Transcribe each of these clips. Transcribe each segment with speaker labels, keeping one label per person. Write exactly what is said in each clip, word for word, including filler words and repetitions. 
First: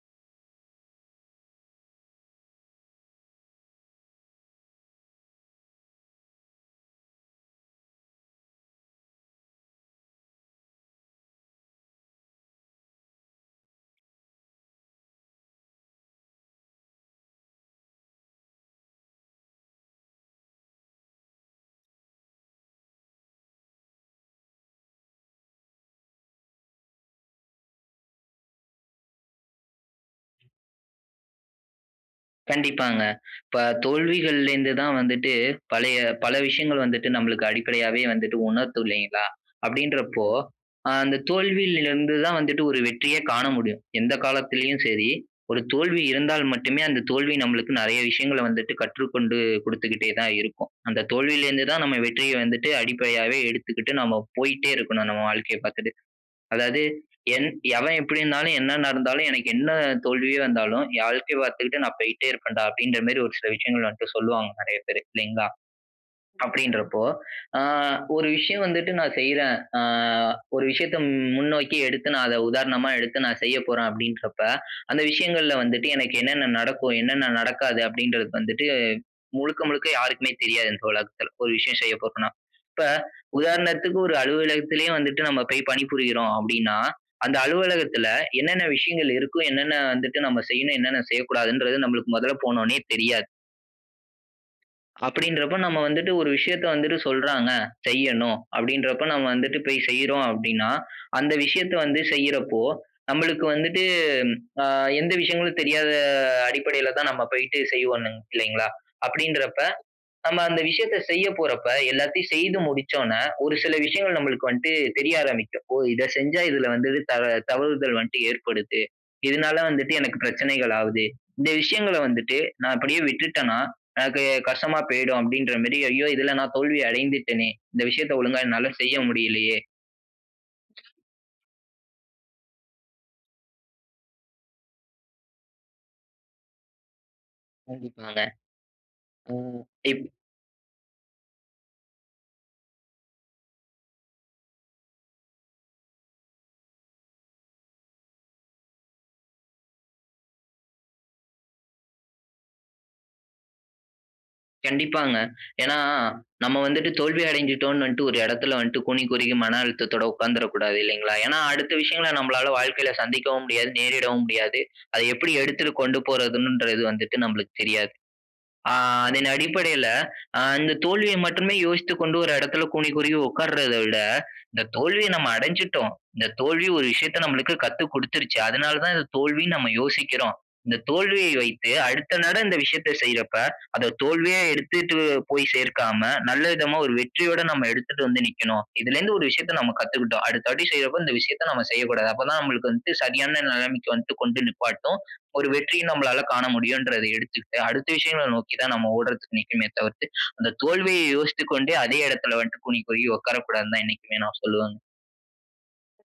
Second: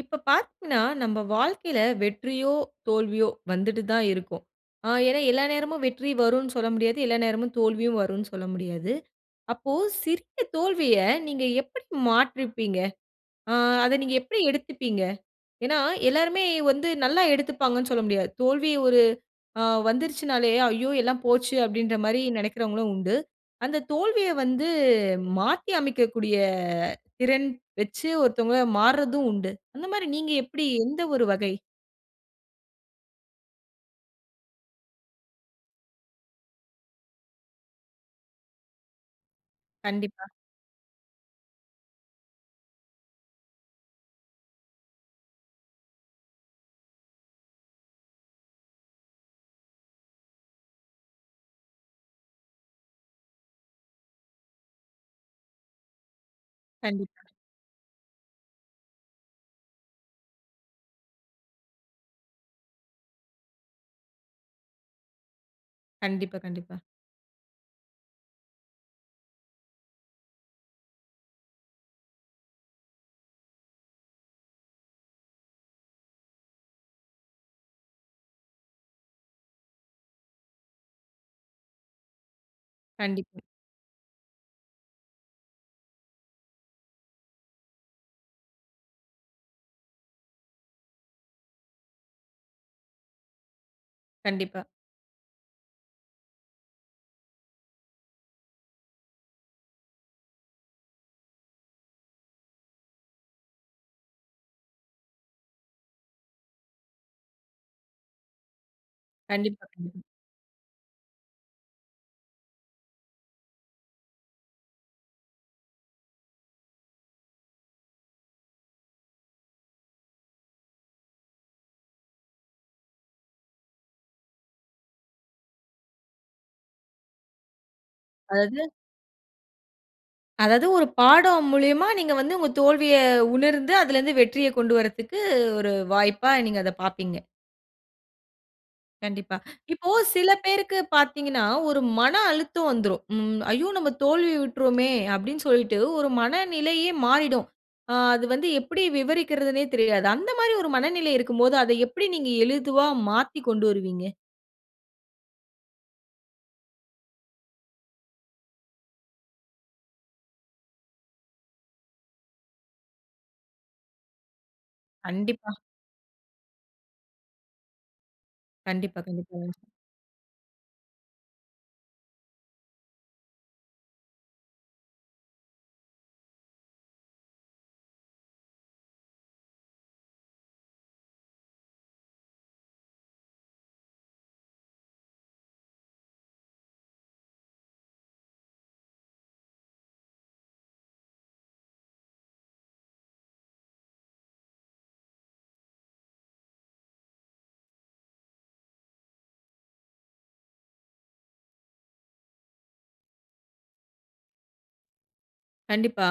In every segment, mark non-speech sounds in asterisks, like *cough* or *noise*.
Speaker 1: இப்ப பார்த்தீங்கனா, நம்ம வாழ்க்கையில வெற்றியோ, தோல்வியோ வந்துட்டு தான் இருக்கும். ஆ ஏனா எல்லா நேரமும் வெற்றி வருன்னு சொல்ல முடியாது. எல்லா நேரமும் தோல்வியும் வருன்னு சொல்ல முடியாது. அப்போ சிறிய தோல்விய நீங்க எப்பிடி மாற்றுப்பீங்க? ஆ அத நீங்க எப்பிடி எடுத்துப்பீங்க? ஏனா, எல்லோருமே வந்து நல்லா எடுத்துப்பாங்கன்னு சொல்ல முடியாது. தோல்வி ஒரு ஆ வந்துருச்சுனாலே, "ஐயோ! எல்லாம் போச்சு" அப்பிடின்ற மாரி நினைக்கிறவங்களும் உண்டு. அந்த தோல்விய வந்து மாத்தியமைக்கக்கூடிய திறன் வச்சு ஒருத்தவங்க மாற்றதும் உண்டு. அந்த மாரி நீங்க எப்பிடி எந்த ஒரு வகை?
Speaker 2: கண்டிப்பாங்க. இப்ப தோல்விகள்ல இருந்து தான் வந்துட்டு பழைய பல விஷயங்கள் வந்துட்டு நமக்கு அடிப்படையாவே வந்துட்டு உணர்த்தும் இல்லேங்களா! அப்பிடின்ற
Speaker 1: கண்டிப்பா.
Speaker 2: போ ஆ அந்த தோல்வியில இருந்து தான் வந்துட்டு ஒரு வெற்றியே காண முடியும். எந்த காலத்திலேயும் சரி, ஒரு தோல்வி இருந்தால் மட்டுமே அந்த தோல்வி நமக்கு நெறைய விஷயங்கள வந்துட்டு கற்றுக்கொண்டு குடுத்துக்கிட்டே தான் இருக்கும். அந்த தோல்வியில இருந்து தான் நம்ம வெற்றிய வந்துட்டு அடிப்படையாவே எடுத்துக்கிட்டு நம்ம போயிட்டே இருக்கணும். நம்ம வாழ்க்கைய பார்த்துட்டு. அதாவது
Speaker 1: கண்டிப்பா.
Speaker 2: என் எவன் எப்பிடினாலும், "என்ன நடந்தாலும் எனக்கு என்ன தோல்வியே வந்தாலும், என் வாழ்க்கைய பார்த்துக்கிட்டு நான் போயிட்டே இருப்பேன்டா!" அப்பிடின்ற மாரி ஒரு சில விஷயங்கள என்ட்ட சொல்லுவாங்க. நிறைய பேரு இல்லேங்களா!
Speaker 1: கண்டிப்பா, கண்டிப்பா.
Speaker 2: அப்பிடின்றப்போ ஆ ஒரு விஷயம் வந்துட்டு நான் செய்றேன். ஆ ஒரு விஷயத்த முன்னோக்கி எடுத்து நான் அத உதாரணமா எடுத்து நான் செய்ய போறேன் அப்பிடின்றப்ப அந்த விஷயங்கள்ல வந்துட்டு எனக்கு என்னென்ன நடக்கும்? என்னென்ன நடக்காது? அப்பிடின்றது வந்துட்டு முழுக்க, முழுக்க யாருக்குமே தெரியாது இந்த உலகத்துல. ஒரு விஷயம் செய்ய போறன்னா. இப்ப
Speaker 1: கண்டிப்பா.
Speaker 2: உதாரணத்துக்கு ஒரு அலுவலகத்திலே வந்துட்டு நம்ம போய் பணிபுரியிறோம் அப்பிடின்னா, அந்த அலுவலகத்தில என்னென்ன விஷயங்கள் இருக்கும்? என்னென்ன வந்துட்டு நம்ம செய்யணும, என்னென்ன செய்யக்கூடாதுன்றது நமக்கு மொதல்ல போனோனே தெரியாது.
Speaker 1: கண்டிப்பா.
Speaker 2: அப்படின்றபோ, நம்ம வந்துட்டு ஒரு விஷயத்த வந்துட்டு சொல்றாங்க, செய்யணும், அப்படின்றப்ப நாம வந்துட்டு போய் செய்றோம் அப்படினா, அந்த விஷயத்த வந்து செய்யறப்போ நம்மளுக்கு வந்துட்டு, ஆ எந்த விஷயங்களும் தெரியாத அடிப்படையில தான் நம்ம போயிட்டு செய்வோம் இல்லைங்களா? அப்படிங்கிறப்ப
Speaker 1: கண்டிப்பா கண்டி.
Speaker 2: நம்ம அந்த விஷயத்தை செய்ய போறப்ப எல்லாத்தையும் செய்து முடிச்சனோ ஒரு சில விஷயங்கள் நம்மளுக்கு வந்துட்டு தெரிய ஆரம்பிக்கும். "ஓ! இத செஞ்சா இதுல வந்து த தவறுதல் வந்துட்டு ஏற்படுது. இதனால, வந்துட்டு எனக்கு பிரச்சனைகள்லாவுது. இந்த விஷயங்கள வந்துட்டு நா அப்படியே விட்டுட்டனா எனக்கு கஷ்டமா போயிடும்" அப்படிங்கிற மேரி ஐயோ! இதுல நான் தோல்வி அடைந்துட்டனே! இந்த விஷயத்த ஒழுங்கா
Speaker 1: அதாவது
Speaker 2: என்னால செய்ய முடியலையே!
Speaker 1: அதாவது ஒரு பாடம் மூலியமா நீங்க வந்து உங்க தோல்விய உணர்ந்து, அதிலலிருந்து வெற்றிய கொண்டு வர்றதுக்கு ஒரு வாய்ப்பா நீங்க அத பாப்பீங்க.
Speaker 2: கண்டிப்பாங்க
Speaker 1: கண்டிப்பா.
Speaker 2: ம்.
Speaker 1: இப்போ
Speaker 2: இப்
Speaker 1: சில பேருக்கு பார்த்தீங்கனா ஒரு மன அழுத்தம் வந்துரும். ம். ஐயோ! நம்ம தோல்வியுற்றோமே அப்டின்னு சொல்லிட்டு ஒரு மனநிலையே மாறிடும். ஆ அது வந்து எப்படி விவரிக்கிறதுனே தெரியாது. அந்த மாரி ஒரு மனநிலை இருக்கும் போது அத எப்டி நீங்க எளிதுவா மாத்தி கொண்டு வருவீங்க?
Speaker 2: கண்டிப்பாங்க. ஏனா, நம்ம வந்துட்டு தோல்வி அடைஞ்சுட்டோம்னு ஒரு எடத்தில வந்து கூனி குறுகி மன அழுத்தத்தோடு உட்கார்ந்துடக்கூடாது இல்லைங்களா. ஏனா அடுத்த விஷயங்களை நம்மளால வாழ்க்கையில சந்திக்கவும் முடியாது நேரிடவும் முடியாது. அத எப்புடி
Speaker 1: கண்டிப்பா.
Speaker 2: எடுத்துட்டு கொண்டு போறதுகிறது வந்துட்டு நம்ளுக்கு தெரியாது. ஆ
Speaker 1: கண்டிப்பா,
Speaker 2: அதன்
Speaker 1: கண்டிப்பாங்க.
Speaker 2: அடிப்படையில ஆ இந்த தோல்விய மட்டுமே யோசித்துக்கொண்டு ஒரு எடத்தில கூனி குறுகி உட்கார்ரத விட இந்த தோல்விய நம்ம அடஞ்சுட்டோம். இந்த தோல்வி ஒரு விஷயத்த நம்மளுக்கு கத்து குடுத்துருச்சு. அதனால தான் இந்த தோல்வினு நம்ம யோசிக்கிறோம். இந்த தோல்விய வைத்து அடுத்த நட இந்த விஷயத்த செய்யறப்ப அத தோல்வியா எடுத்துட்டு போய் சேர்க்காம நல்ல விதமா ஒரு வெற்றியோட நம்ம எடுத்துட்டு வந்து நிக்கணும். இதுலேருந்து ஒரு விஷயத்த நம்ம கத்துக்கிட்டோம். அடுத்தபடி செய்றப்ப இந்த விஷயத்த நம்ம செய்யக்கூடாது. அப்ப தா நம்மளுக்கு வந்து சரியான நெலமைக்கு வந்து கொண்டு நிப்பாட்டு. ஒரு வெற்றிய நம்மளால காண முடியும்ன்றத எடுத்துக்கிட்டு அடுத்த விஷயங்கள நோக்கி தான் நம்ம ஓடுறதுக்கு நிக்கனுமே தவிர்த்து அந்த தோல்வியை யோசித்து கொண்டே அதே எடத்துல வந்துட்டு கூனி குறுகி உட்காரக்கூடாதுன்னு தான் என்னைக்குமே நான் சொல்லுவேங்க.
Speaker 1: கண்டிப்பா.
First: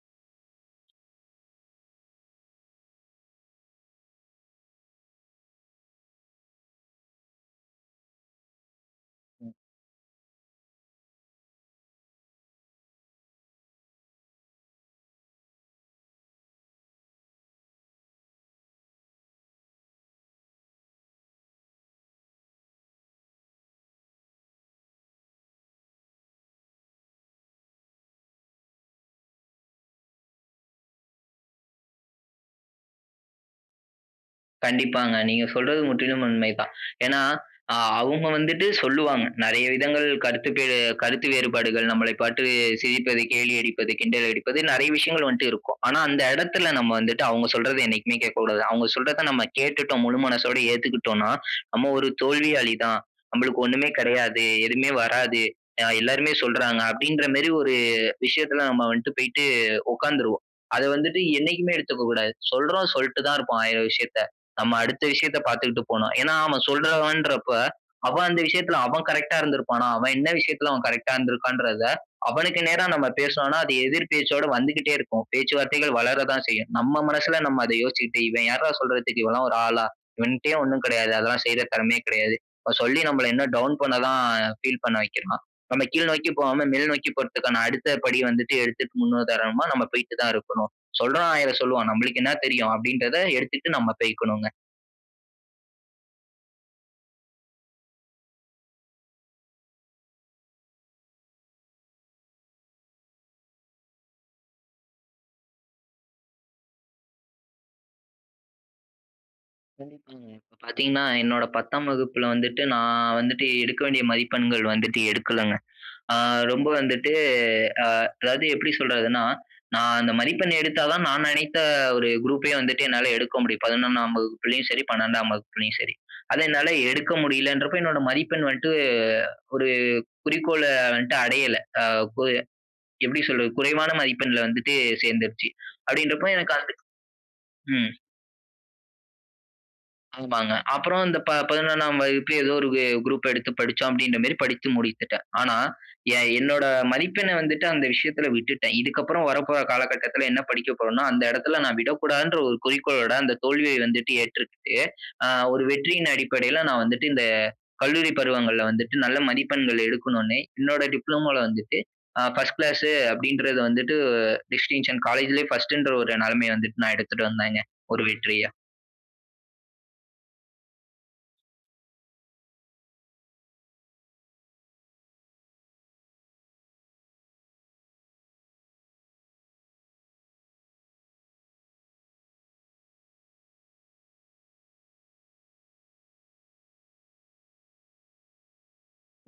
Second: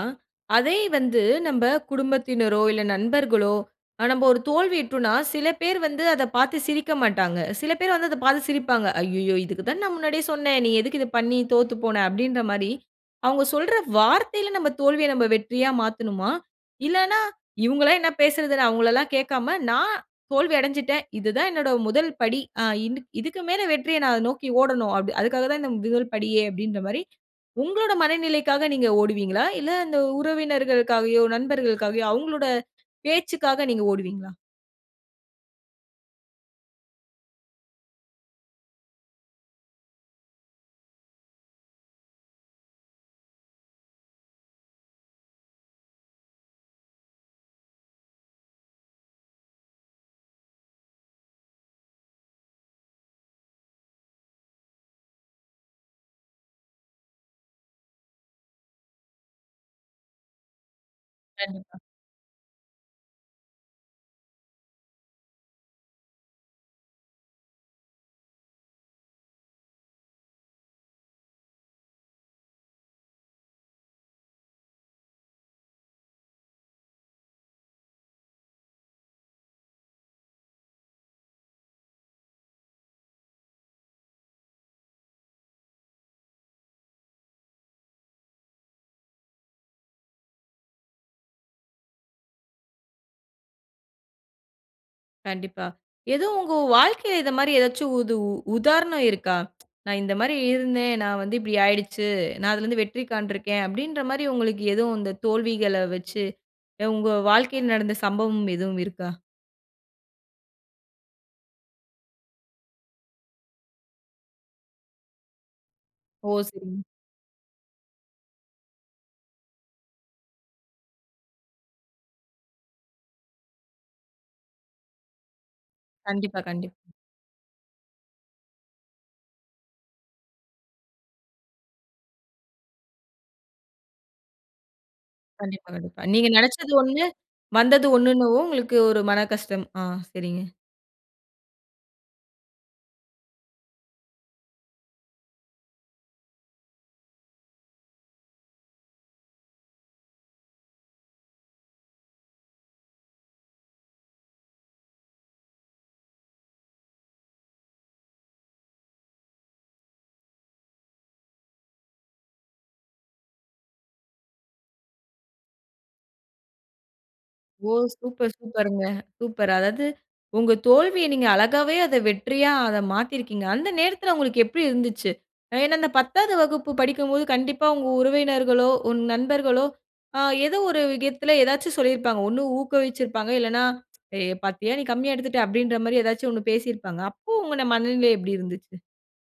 Speaker 1: அதே வந்து நம்ப குடும்பத்தினரோ, இல்ல நண்பர்களோ நம்ப ஒரு தோல்வியுற்றோனா சில பேர் வந்து அத பார்த்து சிரிக்க மாட்டாங்க. சில பேர் வந்து அத பார்த்து சிரிப்பாங்க. "அய்யய்யோ!
Speaker 2: ம்.
Speaker 1: இதுக்கு தான நா முன்னாடியே சொன்னே நீ எதுக்கு இத பண்ணி தோத்து போன?" அப்டின்ற மாரி அவங்க சொல்ற வார்த்தையில நம்ம தோல்விய நம்ம வெற்றியா மாத்தனுமா? இல்லனா. இவங்களே என்ன பேசுரது "நா அவங்கள எல்லா கேட்காம நா தோல்வி அடஞ்சுட்டேன். இது தான் என்னோட முதல் படி, ஆ இது இதுக்கு மேல வெற்றிய நா நோக்கி ஓடணும். அதுக்காக தா இந்த முதல் படியே!" அப்டின்ற மாரி உங்களுடைய மனநிலைக்காக நீங்க ஓடுவீங்களா? இல்ல இந்த உறவினர்களுக்காகயோ நண்பர்களுக்காகயோ அவங்களுடைய பேச்சுக்காக நீங்க ஓடுவீங்களா?
Speaker 2: கண்டிப்பாங்க. நீங்க சொல்றது முற்றிலும் உண்மை தான். ஏனா ஆ அவங்க வந்துட்டு சொல்லுவாங்க. நெறைய விதங்கள் கருத்துக்கு கருத்து வேறுபாடுகள் நம்மளை பார்த்து சிரிப்பது, கேலி அடிப்பது, கிண்டலடிப்பது நெறைய விஷயங்கள் வன்ட்டு இருக்கும். ஆனா அந்த எடத்தில நம்ம வந்துட்டு அவங்க சொல்றத என்னைக்குமே கேட்க கூடாது. அவங்க சொல்றத நம்ம கேட்டுட்டோம் முழு மனசோட ஏத்துக்கிட்டோனா "நம்ம ஒரு தோல்வியாளி தான். நமளுக்கு ஒண்ணுமே கெடையாது. எதுவுமே வராது. எல்லாருமே சொல்றாங்க," அப்படின்ற மேரி ஒரு விஷயத்துல நம்ம வந்துட்டு போயிட்டு உக்காந்துருவோம். அத வந்துட்டு என்னைக்குமே
Speaker 1: கண்டிப்பா.
Speaker 2: எடுத்துக்க கூடாது. சொல்றவ சொல்ட்டு தான் இருப்பான், ஆயிர விஷயத்த. நம்ம அடுத்த விஷயத்த பாத்துட்டு போணு. ஏனா அவன் சொல்றவன்றப்ப அவன் அந்த விஷயத்துல அவன் கரெக்ட்டா இருந்துருப்பானா? அவன் என்ன விஷயத்துல அவன் கரெக்ட்டா இருந்துருக்கான்றத அவனுக்கு நேரா நம்ம பேசுனோம்னா அது எதிர் பேச்சோட வந்துகிட்டே இருக்கும். பேச்சுவார்த்தைகள் வளர தா செய்யும். நம்ம மனசுல நம்ம அத யோசிச்சுட்டு, "இவன் யாருடா சொல்றதுக்கு இவன்லா ஒரு ஆளா? இவன்டயே ஒண்ணு கெடையாது அதெல்லா செய்ற திறமையே கெடையாது. இவன் சொல்லி நம்மள இன்னு டவுன் பண்ண தான் ஃபீல் பண்ண வைக்கிறான். நம்ம கீழ் நோக்கி போகாம மேல் நோக்கி போறதுக்கான அடுத்த படி வந்துட்டு எடுத்துட்டு முன்னுதாரணமா நம்ம போய்ட்டு தான் இருக்கணும். சொல்றவ ஆயிர சொல்லுவான் நம்மளுக்கு என்னா தெரியும்," அப்படிங்கறத எடுத்துட்டு நாம போய்க்கணும்ங்க.
Speaker 1: கண்டிப்பா. எதோ உங்க வாழ்க்கை இந்த மாரி ஏதாச்சும் உது உதாரணம் இருக்கா? "நான் இந்த மாரி இருந்தேன். நான் வந்து இப்பிடி ஆயிடுச்சு. நான் அதிலிருந்து வெற்றி காண்ட்ருக்கேன்" அப்டீங்குற மாரி, உங்களுக்கு எதும் இந்த தோல்விகள வச்சு, உங்க வாழ்க்கையில் நடந்த சம்பவம் எதும் இருக்கா?
Speaker 2: கண்டிப்பாங்க. இப்ப பாத்தீங்கன்னா, என்னோட பத்தாம் வகுப்புல வந்துட்டு, நா வந்துட்டு எடுக்க வேண்டிய மதிப்பெண்கள் வந்துட்டு எடுக்கலங்க. அ
Speaker 1: ஓ!
Speaker 2: ரொம்ப
Speaker 1: செரிங்க.
Speaker 2: வந்துட்டு, அ அதாவது எப்பிடி சொல்றதுன்னா, நா அந்த மதிப்பெண் எடுத்தா தான் நான் நினைத்த ஒரு குரூப் வந்துட்டு என்னால எடுக்க முடியும். பதினொன்னாம் வகுப்புலயும் சரி, பன்னிரெண்டாம் வகுப்புலயும் சரி. அத
Speaker 1: கண்டிப்பா,
Speaker 2: என்னால
Speaker 1: கண்டிப்பா.
Speaker 2: எடுக்க முடியலன்றப்ப என்னோட மதிப்பெண் வந்துட்டு அ, ஒரு குறிக்கோள வந்துட்டு அடையல. அ கு எப்படி சொல்றது? குறைவான மதிப்பெண்ல வந்துட்டு சேர்ந்துருச்சி.
Speaker 1: கண்டிப்பா, கண்டிப்பா. நீங்க
Speaker 2: அப்படின்றப்ப
Speaker 1: நெனைச்சது
Speaker 2: அது
Speaker 1: ஒண்ணு, வந்தது
Speaker 2: ம்.
Speaker 1: ஒண்ணுன்னவும் உங்களுக்கு ஒரு மனக்கஷ்டம். ஆ. செரிங்க.
Speaker 2: ஆமாங்க. அப்பறம் இந்த ப பதினொன்னாம் வகுப்பு ஏதோ ஒரு வெ குரூப் எடுத்து படிச்சோம் அப்டீங்குற மேரி படித்து முடித்திட்டேன். ஆனா ஏன் என்னோட மதிப்பெண்ணை வந்துட்டு அந்த விஷயத்துல விட்டுட்டேன். இதுக்கப்பறம் வரப்போற காலகட்டத்துல என்ன படிக்க போறோம்னா, அந்த எடத்துல நான் விடக்கூடாதுங்குற ஒரு குறிக்கோளோட அந்த தோல்விய வந்துட்டு ஏற்றுக்கிட்டு, அ ஒரு வெற்றியின் அடிப்படையில நான் வந்துட்டு, இந்த கல்லூரி பருவங்கள்ல வந்துட்டு நல்ல மதிப்பெண்கள் எடுக்கணும்னு, என்னோட டிப்ளோமோவுல வந்துட்டு, அ பர்ஸ்ட் கிளாசு அப்டீங்குறது வந்துட்டு, டிஸ்டிங்ஷன் காலேஜ்ல பர்ஸ்ட்ன்ற ஒரு நெலைமயை வந்துட்டு நான் எடுத்துட்டு வந்தேங்க,
Speaker 1: ஓ!
Speaker 2: ஒரு
Speaker 1: சூப்பர்,
Speaker 2: வெற்றியா.
Speaker 1: சூப்பர்ங்க. சூப்பர். அதாவது உங்க தோல்விய நீங்க அழகாவே அத வெற்றியா அத மாத்தியிருக்கீங்க. அந்த நேரத்துல உங்களுக்கு எப்பிடி இருந்துச்சு? ஏன்னா, அந்த பத்தாவது வகுப்பு படிக்கும்போது கண்டிப்பா உங்க உறவினர்களோ, உங்க நண்பர்களோ, அ ஏதோ ஒரு விதத்துல ஏதாவது சொல்லிருப்பாங்க. ஒண்ணு ஊக்குவிச்சிருப்பாங்க, இல்லேன்னா "ஏ பாத்தியா! நீ கம்மியா எடுத்துட்ட" அப்டீன்ற மாரி ஏதாவது ஒண்ணு பேசிருப்பாங்க. அப்போ, உங்க மனநிலை எப்டி இருந்துச்சு?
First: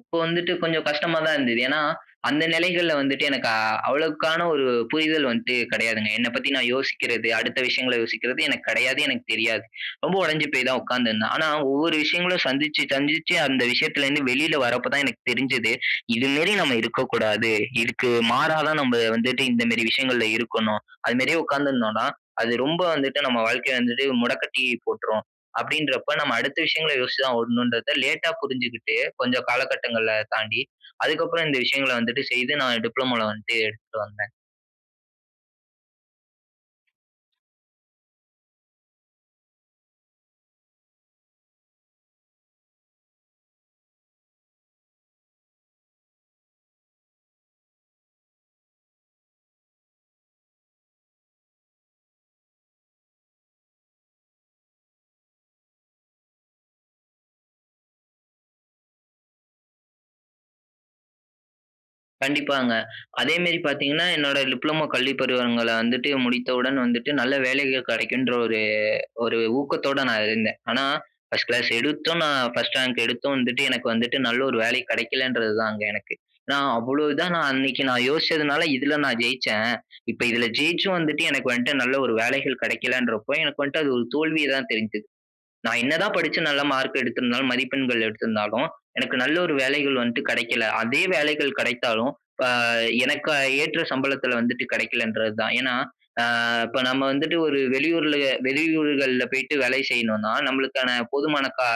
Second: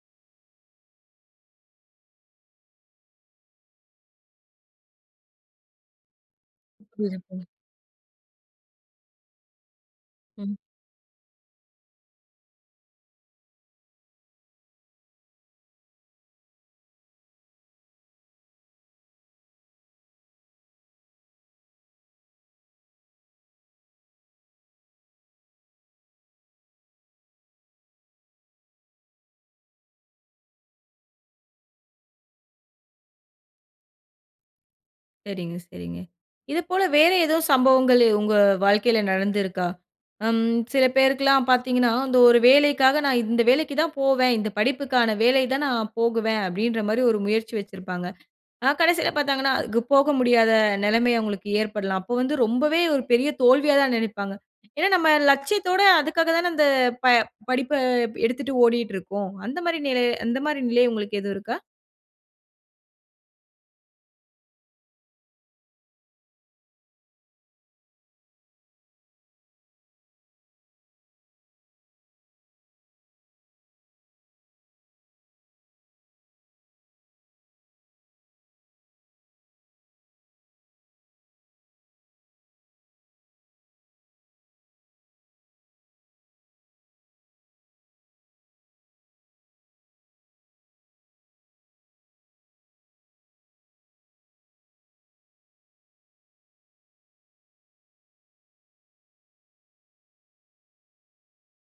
Speaker 2: இப்ப வந்துட்டு கொஞ்சம் கஷ்டமா தான் இருந்தது. ஏன்னா அந்த நெலைகள்ல வந்துட்டு எனக்கு அ அவ்வளவுக்கான ஒரு புரிதல் வந்துட்டு கெடையாதுங்க. என்னை பத்தி நான் யோசிக்கிறது,
Speaker 1: *unintelligible*
Speaker 2: அடுத்த விஷயங்கள யோசிக்குறது, எனக்கு கெடையாது. எனக்கு தெரியாது. ரொம்ப ஒடைஞ்சு
Speaker 1: ம்.
Speaker 2: போய் தான் உட்கார்ந்துருந்தேன். ஆனா ஒவ்வொரு விஷயங்களும் சந்திச்சு, சந்திச்சு, அந்த விஷயத்லருந்து வெளியில வர்றப்ப தான் எனக்கு தெரிஞ்சது. இது மேரி நம்ம இருக்ககூடாது. இதுக்கு மாறா தான் நம்ம வந்துட்டு இந்த மேரி விஷயங்கள்ல இருக்கணும். அது மாரியே உட்கார்ந்துருந்தோன்னா அது ரொம்ப வந்துட்டு நம்ம வாழ்க்கை வந்து முடக்கட்டி போட்றும். அப்டின்றப்போ நம்ம அடுத்த விஷயங்கள யோசிச்சு தான் ஓடணும்ன்றத, லேட்டா புரிஞ்சுகிட்டு, கொஞ்சம் காலகட்டங்கள தாண்டி, அதுக்கு அப்புறம் இந்த விஷயங்கள வந்துட்டு செய்து நான் டிப்ளோமா வந்துட்டு எடுத்துட்டு வந்தேன்.
Speaker 1: சரிங்க சரிங்க. இதுப்போல வேற ஏதோ சம்பவங்கள், உங்க வாழ்க்கையில நடந்திருக்கா? ம் சில பேருக்குலாம் பார்த்தீங்கன்னா, இந்த ஒரு வேலைக்காக நான் இந்த வேலைக்கு தான் போவேன், இந்த படிப்புக்கான வேலை தான் நான் போகுவேன், அப்டின்ற மாரி ஒரு முயற்சி வச்சிருப்பாங்க. ஆனா கடைசியில பார்த்தாங்கன்னா அதுக்கு போக முடியாத நெலைம அவுங்களுக்கு ஏற்படலாம். அப்ப வந்து ரொம்பவே ஒரு பெரிய தோல்வியா தான் நெனைப்பாங்க ஏன்னா நம்ம லட்சியத்தோட அதுக்காக தானே அந்த படிப்ப எடுத்துட்டு ஓடிட்டு இருக்கோம். அந்த மாரி நெலை அந்த மாதிரி நிலை உங்களுக்கு எதுவும் இருக்கா?
Speaker 2: கண்டிப்பாங்க அதே மேரி பாத்தீங்கன்னா, என்னோட டிப்ளமோ கல்விப் பருவங்கள வந்துட்டு முடித்தவுடன் வந்துட்டு, நல்ல வேலைகள் கெடைக்குன்ற ஒரு ஒரு ஊக்கத்தோட நான் இருந்தேன். ஆனா, பர்ஸ்ட் கிளாஸ் எடுத்தும், நான் பர்ஸ்ட் ரேங்க் எடுத்தும் வந்துட்டு எனக்கு வந்துட்டு நல்ல ஒரு வேலை கெடைக்கலன்றது தான், அங்க எனக்கு. ஏன்னா அவ்ளோ இதா, நான் அன்னைக்கி நான் யோசிச்சதுனால இதுல நான் ஜெயிச்சேன், இப்ப இதுல ஜெயிச்சும் வந்துட்டு, எனக்கு வந்த்துட்டு நல்ல ஒரு வேலைகள் கெடைக்கலன்றப்போ, எனக்கு வந்த்ட்டு அது ஒரு தோல்விய தான் தெரிது. நான் என்ன தான் படிச்சு நல்ல மார்க் எடுத்திருந்தாலும், மதிப்பெண்கள் எடுத்திருந்தாலும், எனக்கு நல்ல ஒரு வேலைகள் வந்துட்டு கெடைக்கல! அப்டியே வேலைகள் கெடைத்தாலும் அ எனக்கு ஏற்ற சம்பளத்துல வந்துட்டு கெடைக்கலன்றது தான். ஏன்னா, அ இப்ப நம்ம வந்துட்டு ஒரு வெளியூர்ல வெளியூர்கள்ல போயிட்டு வேலை செய்யணுன்னா, நம்மளுக்கான போதுமான கா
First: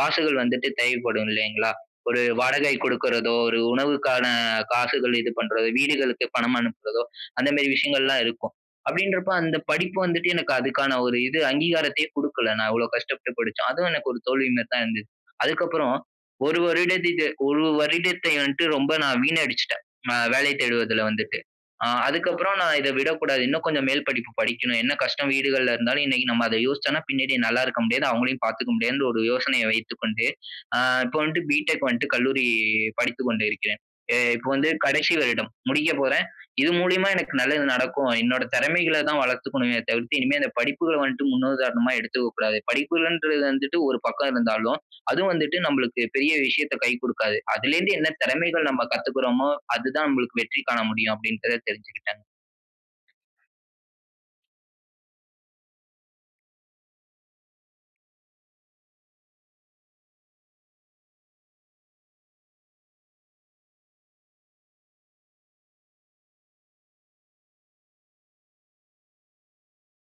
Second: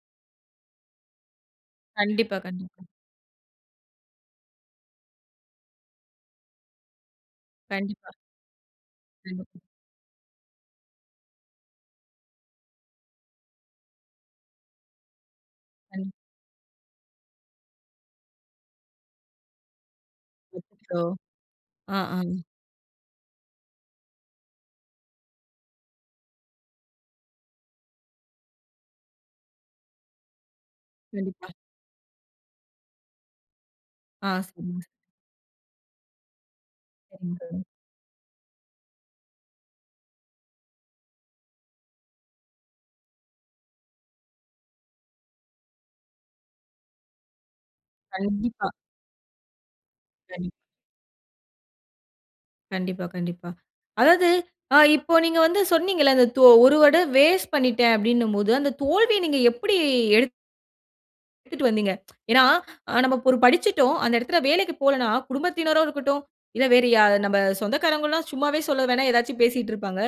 Speaker 2: காசுகள் வந்துட்டு தேவைப்படும் இல்லைங்களா? ஒரு
Speaker 1: கண்டிப்பா
Speaker 2: வாடகை
Speaker 1: கண்டிப்பா.
Speaker 2: குடுக்கறதோ, ஒரு உணவுக்கான காசுகள் இது பண்றதோ, வீடுகளுக்கு பணம் அனுப்புறதோ, அந்த மேரி
Speaker 1: கண்டிப்பா.
Speaker 2: விஷயங்கள்லாம் இருக்கும். அப்டின்றப்போ அந்த
Speaker 1: *unintelligible*
Speaker 2: படிப்பு வந்துட்டு எனக்கு அதுக்கான ஒரு இது அங்கீகாரத்தையே குடுக்கல, நான் இவ்ளோ கஷ்டப்பட்டு படிச்சும். அதுவும் எனக்கு ஒரு தோல்வி மேரிதான் இருந்துச்சு. அதுக்கு அப்புறம்
Speaker 1: கண்டி
Speaker 2: ஒரு வருதட்டிட்டு ஒரு வருடத்தை வந்துட்டு ரொம்ப நான் வீணடிச்சுட்டேன். அ வேலை
Speaker 1: அச்சசோ!
Speaker 2: தேடுவதுல வந்துட்டு. அ
Speaker 1: ஆ ஆ,
Speaker 2: அதுக்கு அப்புறம் நான் இத விடக்கூடாது இன்னும் கொஞ்சம் மேல் படிப்பு படிக்கணும். என்ன கஷ்டம் வீடுகள்ல இருந்தாலும், இன்னைக்கி நம்ம அத யோசிச்சோன்னா, பின்னாடி நல்லா இருக்க முடியாது. அவுங்களையும் பாத்துக்க முடியாதுன்ட்டு ஒரு யோசனைய வைத்துக்கொண்டு, அ இப்ப வந்துட்டு
Speaker 1: கண்டிப்பா.
Speaker 2: பி.டெக் வந்துட்டு கல்லூரி, படித்து கொண்டு இருக்கிறேன். அ
Speaker 1: ஆ!
Speaker 2: இப்ப வந்து
Speaker 1: சரிங்க.
Speaker 2: கடைசி வருடம் முடிக்க போறேன். இது மூலியமா எனக்கு
Speaker 1: சரிங்க.
Speaker 2: நல்லது நடக்கும். என்னோட தெறமைகள தான் வளத்துக்கணுமே தவிர்த்து, இனிமே இந்த படிப்புகள வந்து முன்னுதாரணமா எடுத்துக்க கூடாது. படிப்புகள்ன்றது வந்துட்டு ஒரு பக்கம் இருந்தாலும், அதும் வந்துட்டு நம்பளுக்கு பெரிய விஷயத்த கை குடுக்காது. அதுலேருந்து என்ன தெறமைகள்
Speaker 1: கண்டிப்பா.
Speaker 2: நம்ம கத்துக்குறோமோ, அது தான் நம்பளுக்கு
Speaker 1: கண்டி
Speaker 2: வெற்றி காண முடியும், அப்டின்றத தெரிஞ்சுகிட்டேன்.
Speaker 1: கண்டிப்பா கண்டிப்பா. அதாவது ஆ இப்போ நீங்க வந்து சொன்னீங்கல்ல, அந்த தோ ஒரு வருட வேஸ்ட் பண்ணிட்டேன் அப்டினும் போது அந்த தோல்விய நீங்க எப்டி? எடுத் *unintelligible* வந்தீங்க *tsk* ஏன்னா, நம்ம ஒரு படிச்சிட்டோம் அந்த இடத்துல வேலைக்கு போலன்னா, குடும்பத்தினரோ இருக்கட்டும், இல்ல வேறு யா நம்ம சொந்தக்காரவங்கல்லாம் சும்மாவே சொல்ல வேணா, ஏதாச்சும் பேசிக்கிட்டு இருப்பாங்க.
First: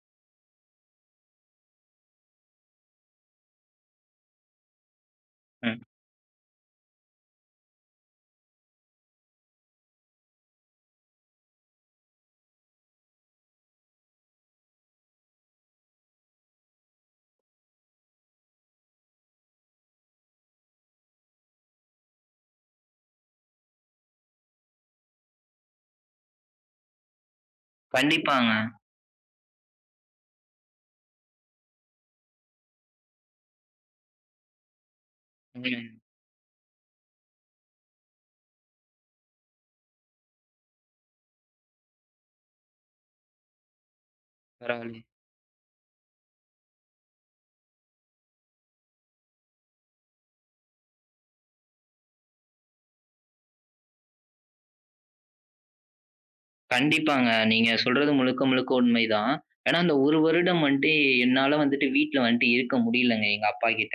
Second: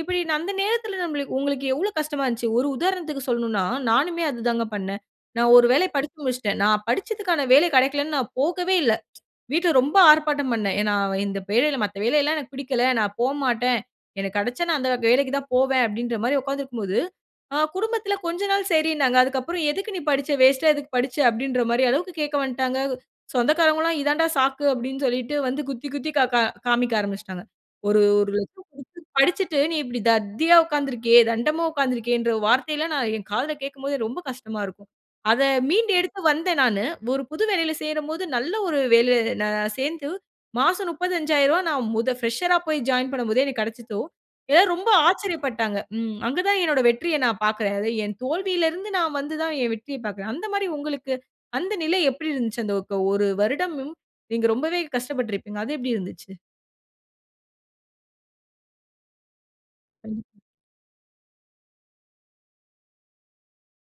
Speaker 1: இப்பிடி நந்த நேரத்துல நம்மளுக் உங்களுக்கு எவ்ளோ கஷ்டமா இருந்துச்சு. ஒரு உதாரணத்திற்கு சொல்லணுன்னா, நானுமே அது தான் பண்னேன். நான் ஒரு
Speaker 2: அ.
Speaker 1: வேலை படிச்சு முடிச்சுட்டேன். நான் படிச்சதுக்கான வேலை கெடைக்கலன்னு நான் போகவே இல்ல *tsk* வீட்ல ரொம்ப ஆர்ப்பாட்டம் பண்னேன். ஏன்னா, இந்த பேலையில மத்த வேலை எல்லாம் எனக்கு புடிக்கல. நான் போமாட்டேன், எனக்கு கெடைச்சா நான் அந்த வேலைக்கு தான் போவேன். அப்பிடின்றமாரி உட்கார்ந்துருக்கும்போது, ஆ குடும்பத்துல கொஞ்சம் நாள் சரின்னாங்க. அதுக்கப்புறம் எதுக்கு நீ படிச்ச? வேஸ்ட்டா எதுக்கு படிச்ச? அப்பிடின்றமாரி அளவுக்கு கேக்க வந்டாங்க சொந்தக்காரங்கவுல்லாம் இதுதான்டா சாக்கு அப்பிடின்னு சொல்லிட்டு வந்து குத்தி, குத்தி கா கா காண்பிக்க ஆரம்பிச்சுட்டாங்க. ஒரு, ஒரு
Speaker 2: கண்டிப்பாங்க.
Speaker 1: லட்சம் குடுத்து படிச்சிட்டு நீ இப்பழடி தத்தியா உட்கார்ந்துருக்கியே தண்டமா உட்கார்ந்துருக்கியேன்ற வார்த்தைல்லாம் நான் என் காதுல கேட்கும்போது ரொம்ப கஷ்டமா இருக்கும். அத மீண்டு
Speaker 2: ம்.
Speaker 1: எடுத்து வந்தேன் நானு. ஒரு புது வேலையில சேரும் போது நல்ல ஒரு வேலை நான் சேர்ந்து மாசம் முப்பத்தி அஞ்சாயிரம் ரூபாய் நான் முத ஃபிரஷரா போய் ஜாயின் பண்ணும் போதே, எனக்கு கெடைச்சுச்சோ! ஏ ரொம்ப
Speaker 2: பரவால்லயே!
Speaker 1: ஆச்சரியபட்டாங்க. ம் அங்க தான் என்னுடைய வெற்றிய நான் பார்க்றேன். அது என் தோல்வியில இருந்து நான் வந்து தான் என் வெற்றிய பார்க்குறேன். அந்தமாரி உங்களுக்கு அந்த நிலை எப்பிடி இருந்துச்சு? அந்த க ஒரு வருடமும் நீங்க ரொம்பவே கஷ்டப்பட்ருப்பீங்க, அது எப்பிடி இருந்துச்சு?
Speaker 2: கண்டிப்பாங்க. நீங்க சொல்றது முழுக்க முழுக்க உண்மைதான். ஏனா அந்த ஒரு
Speaker 1: கண்டிப்ப
Speaker 2: வருடம் வந்துட்டு என்னால வந்துட்டு வீட்ல வந்துட்டு இருக்க முடியலங்க, எங்க அப்பா கிட்ட.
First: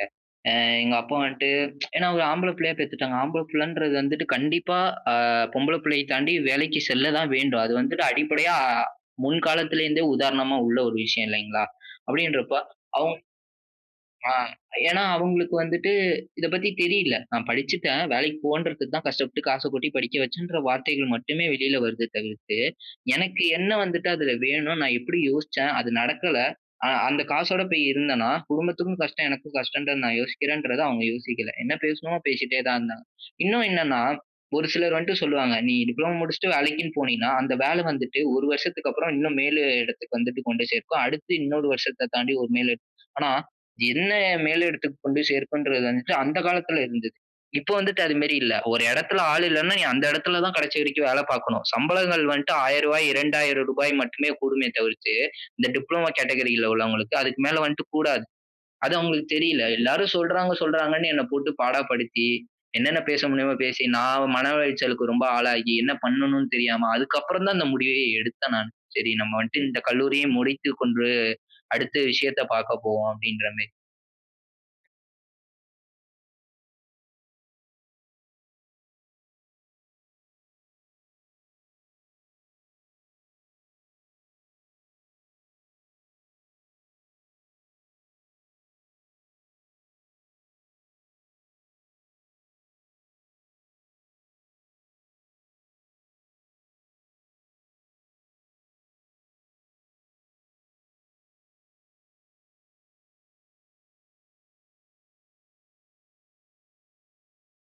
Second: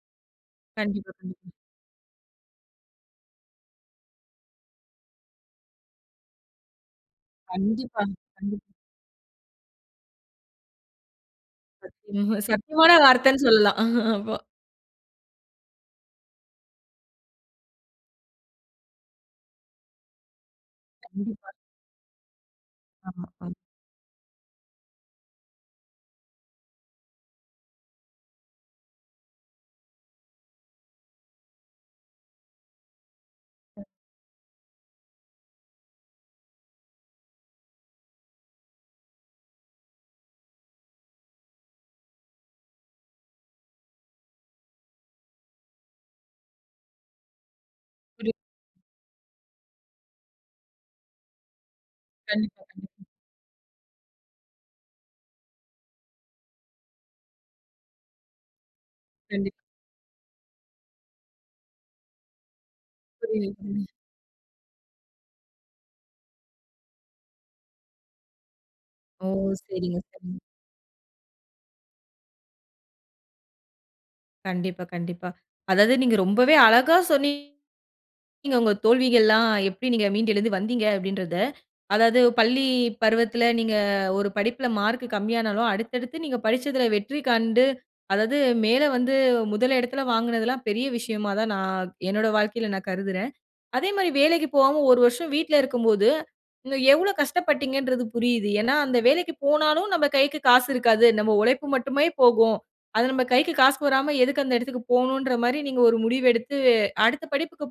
Speaker 2: ஆ எங்க
Speaker 1: கண்டிப்பா,
Speaker 2: அப்பா
Speaker 1: கண்டிப்பா.
Speaker 2: வந்துட்டு *tsk* ஏனா ஒரு ஆம்பள புள்ளைய பெத்துட்டாங்க. ஆம்பள புள்ளைன்றது வந்துட்டு கண்டிப்பா, ஆ பொம்பள புள்ளையை தாண்டி வேலைக்கு செல்ல தான் வேண்டும். அது வந்துட்டு
Speaker 1: கண்டிப்பாங்க,
Speaker 2: அடிப்படையா
Speaker 1: கண்டிப்ப
Speaker 2: முன்காலத்துலேருந்தே உதாரணமா உள்ள ஒரு விஷயம் இல்லைங்களா,
Speaker 1: சத்திய
Speaker 2: அப்டின்றப்போ
Speaker 1: சத்தியமான
Speaker 2: அவ்
Speaker 1: வார்த்தைன்னு சொல்லலாம்
Speaker 2: ஆ.
Speaker 1: அப்போ.
Speaker 2: ஏனா அவங்களுக்கு வந்துட்டு இத பத்தி தெரியல. நான் படிச்சுட்டேன். வேலைக்கு போன்றதுக்கு தான் கஷ்டப்பட்டு காசை கொட்டி படிக்க வைச்சேன் என்ற வார்த்தைகள் மட்டுமே
Speaker 1: கண்டிப்பா.
Speaker 2: வெளில வருது தவிர்த்து.
Speaker 1: ஆமா,
Speaker 2: எனக்கு
Speaker 1: ஆம்.
Speaker 2: என்ன வந்துட்டு ''அதுல வேணும் நான் எப்டி யோசிச்சேன் அது நடக்கல அந்த காசோட போய் இருந்தேனா, குடும்பத்துக்கும் கஷ்டம் எனக்கும் கஷ்டன்ற நான் யோசிக்கிறேன்றத அவங்க யோசிக்கல. என்ன பேசணுமோ பேசிட்டே தான் இருந்தாங்க. இன்னும் என்னனா, ஒரு சிலர் வந்துட்டு சொல்லுவாங்க, "நீ டிப்ளோமா முடிச்சுட்டு வேலைக்கினு போனீனா அந்த வேல வந்துட்டு ஒரு வருஷத்துக்கு, அப்புறம் இன்னும் மேலு இடத்துக்கு வந்துட்டு கொண்டு சேர்க்கும். அடுத்து இன்னொரு வருஷத்த தாண்டி ஒரு நிலை. ஆனா என்ன மேல இடத்துக்கு கொண்டு சேர்க்குன்றது, அந்த காலத்துல இருந்தது. இப்ப வந்துட்டு
Speaker 1: *unintelligible*
Speaker 2: அதுமேரி இல்ல. "ஒரு இடத்துல ஆள் இல்லனா நீ அந்த இடத்துல தான் கடைசி வரைக்கும் வேல பாக்கணும். சம்பளங்கள் வந்ட்டு
Speaker 1: கண்டிப்பா,
Speaker 2: ஆயிரம் ரூவா
Speaker 1: கண்டிப்பா.
Speaker 2: இரண்டாயிரம் ரூபாய் மட்டுமே கூடுமே தவிர்த்து. இந்த டிப்ளோமா கேட்டகரில உள்ளவங்களுக்கு அதுக்கு மேல வந்துட்டு கூடாது. அது அவங்களுக்கு
Speaker 1: கண்டிப்பா.
Speaker 2: தெரியல எல்லாரும் சொல்றாங்க, சொல்றாங்கன்னு என்ன போட்டு பாடப்படுத்தி என்னென்ன பேச
Speaker 1: புரியிது,
Speaker 2: முடியுமோ பேசி.
Speaker 1: புரியிது.
Speaker 2: நான் மன உளைச்சலுக்கு ரொம்ப ஆளாகி என்ன பண்ணனும்னு தெரியாம, அதுக்கப்புறம் தான் இந்த முடிவயே எடுத்தேன் நானு. சரி
Speaker 1: ஓ!
Speaker 2: நம்ம வந்துட்டு இந்த
Speaker 1: சரிங்க,
Speaker 2: கல்லூரியை
Speaker 1: சரிங்க.
Speaker 2: முடித்து கொண்டு அடுத்த விஷயத்த பார்க்க போவோம் அப்டின்றமேரி.
Speaker 1: கண்டிப்பா, கண்டிப்பா. அதாவது நீங்க ரொம்பவே அழகா சொன்னீங்க நீங்க உங்க தோல்விகள்லாம் எப்டி நீங்க மீண்டு எழுந்து வந்தீங்க அப்டின்றத. அதாவது பள்ளி பருவத்துல நீங்க ஒரு படிப்புல மார்க் கம்மியா ஆனாலும் அடுத்தடுத்து நீங்க படிச்சதுல வெற்றி காண்டு. அதாது மேல வந்து முதல் இடத்துல வாங்குனதெல்லாம் பெரிய விஷயமா தான் நான் என்னோட வாழ்க்கையில நான் கருதுறேன். அதேமாரி வேலைக்கு போவாம ஒரு வருஷம் வீட்ல இருக்கும்போது நீங்க எவ்வளோ கஷ்டப்பட்டீங்கன்றது புரியுது. ஏனா அந்த வேலைக்கு போனாலும் நம்ம கைக்கு காசு இருக்காது நம்ம உழைப்பு மட்டுமே போகும். அது நம்ப கைக்கு காசு வராம எதுக்கு அந்த இடத்துக்கு போகணுன்ற மாரி நீங்க ஒரு முடிவு எடுத்து அடுத்த படிப்புக்கு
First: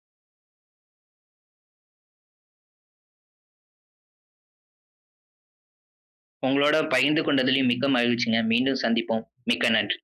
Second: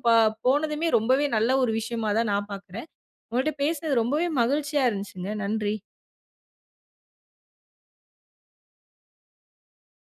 Speaker 1: போனதுமே ரொம்பவே நல்ல ஒரு விஷயமா தான் நான் பார்க்குறேன். உங்கக்கிட்ட பேசனது ரொம்பவே மகிழ்ச்சியா இருந்துச்சுங்க நன்றி.
Speaker 2: உங்களோட பகிர்ந்து கொண்டதிலும் மிக்க மகிழ்ச்சிங்க. மீண்டும் சந்திப்போம். மிக்க நன்றி.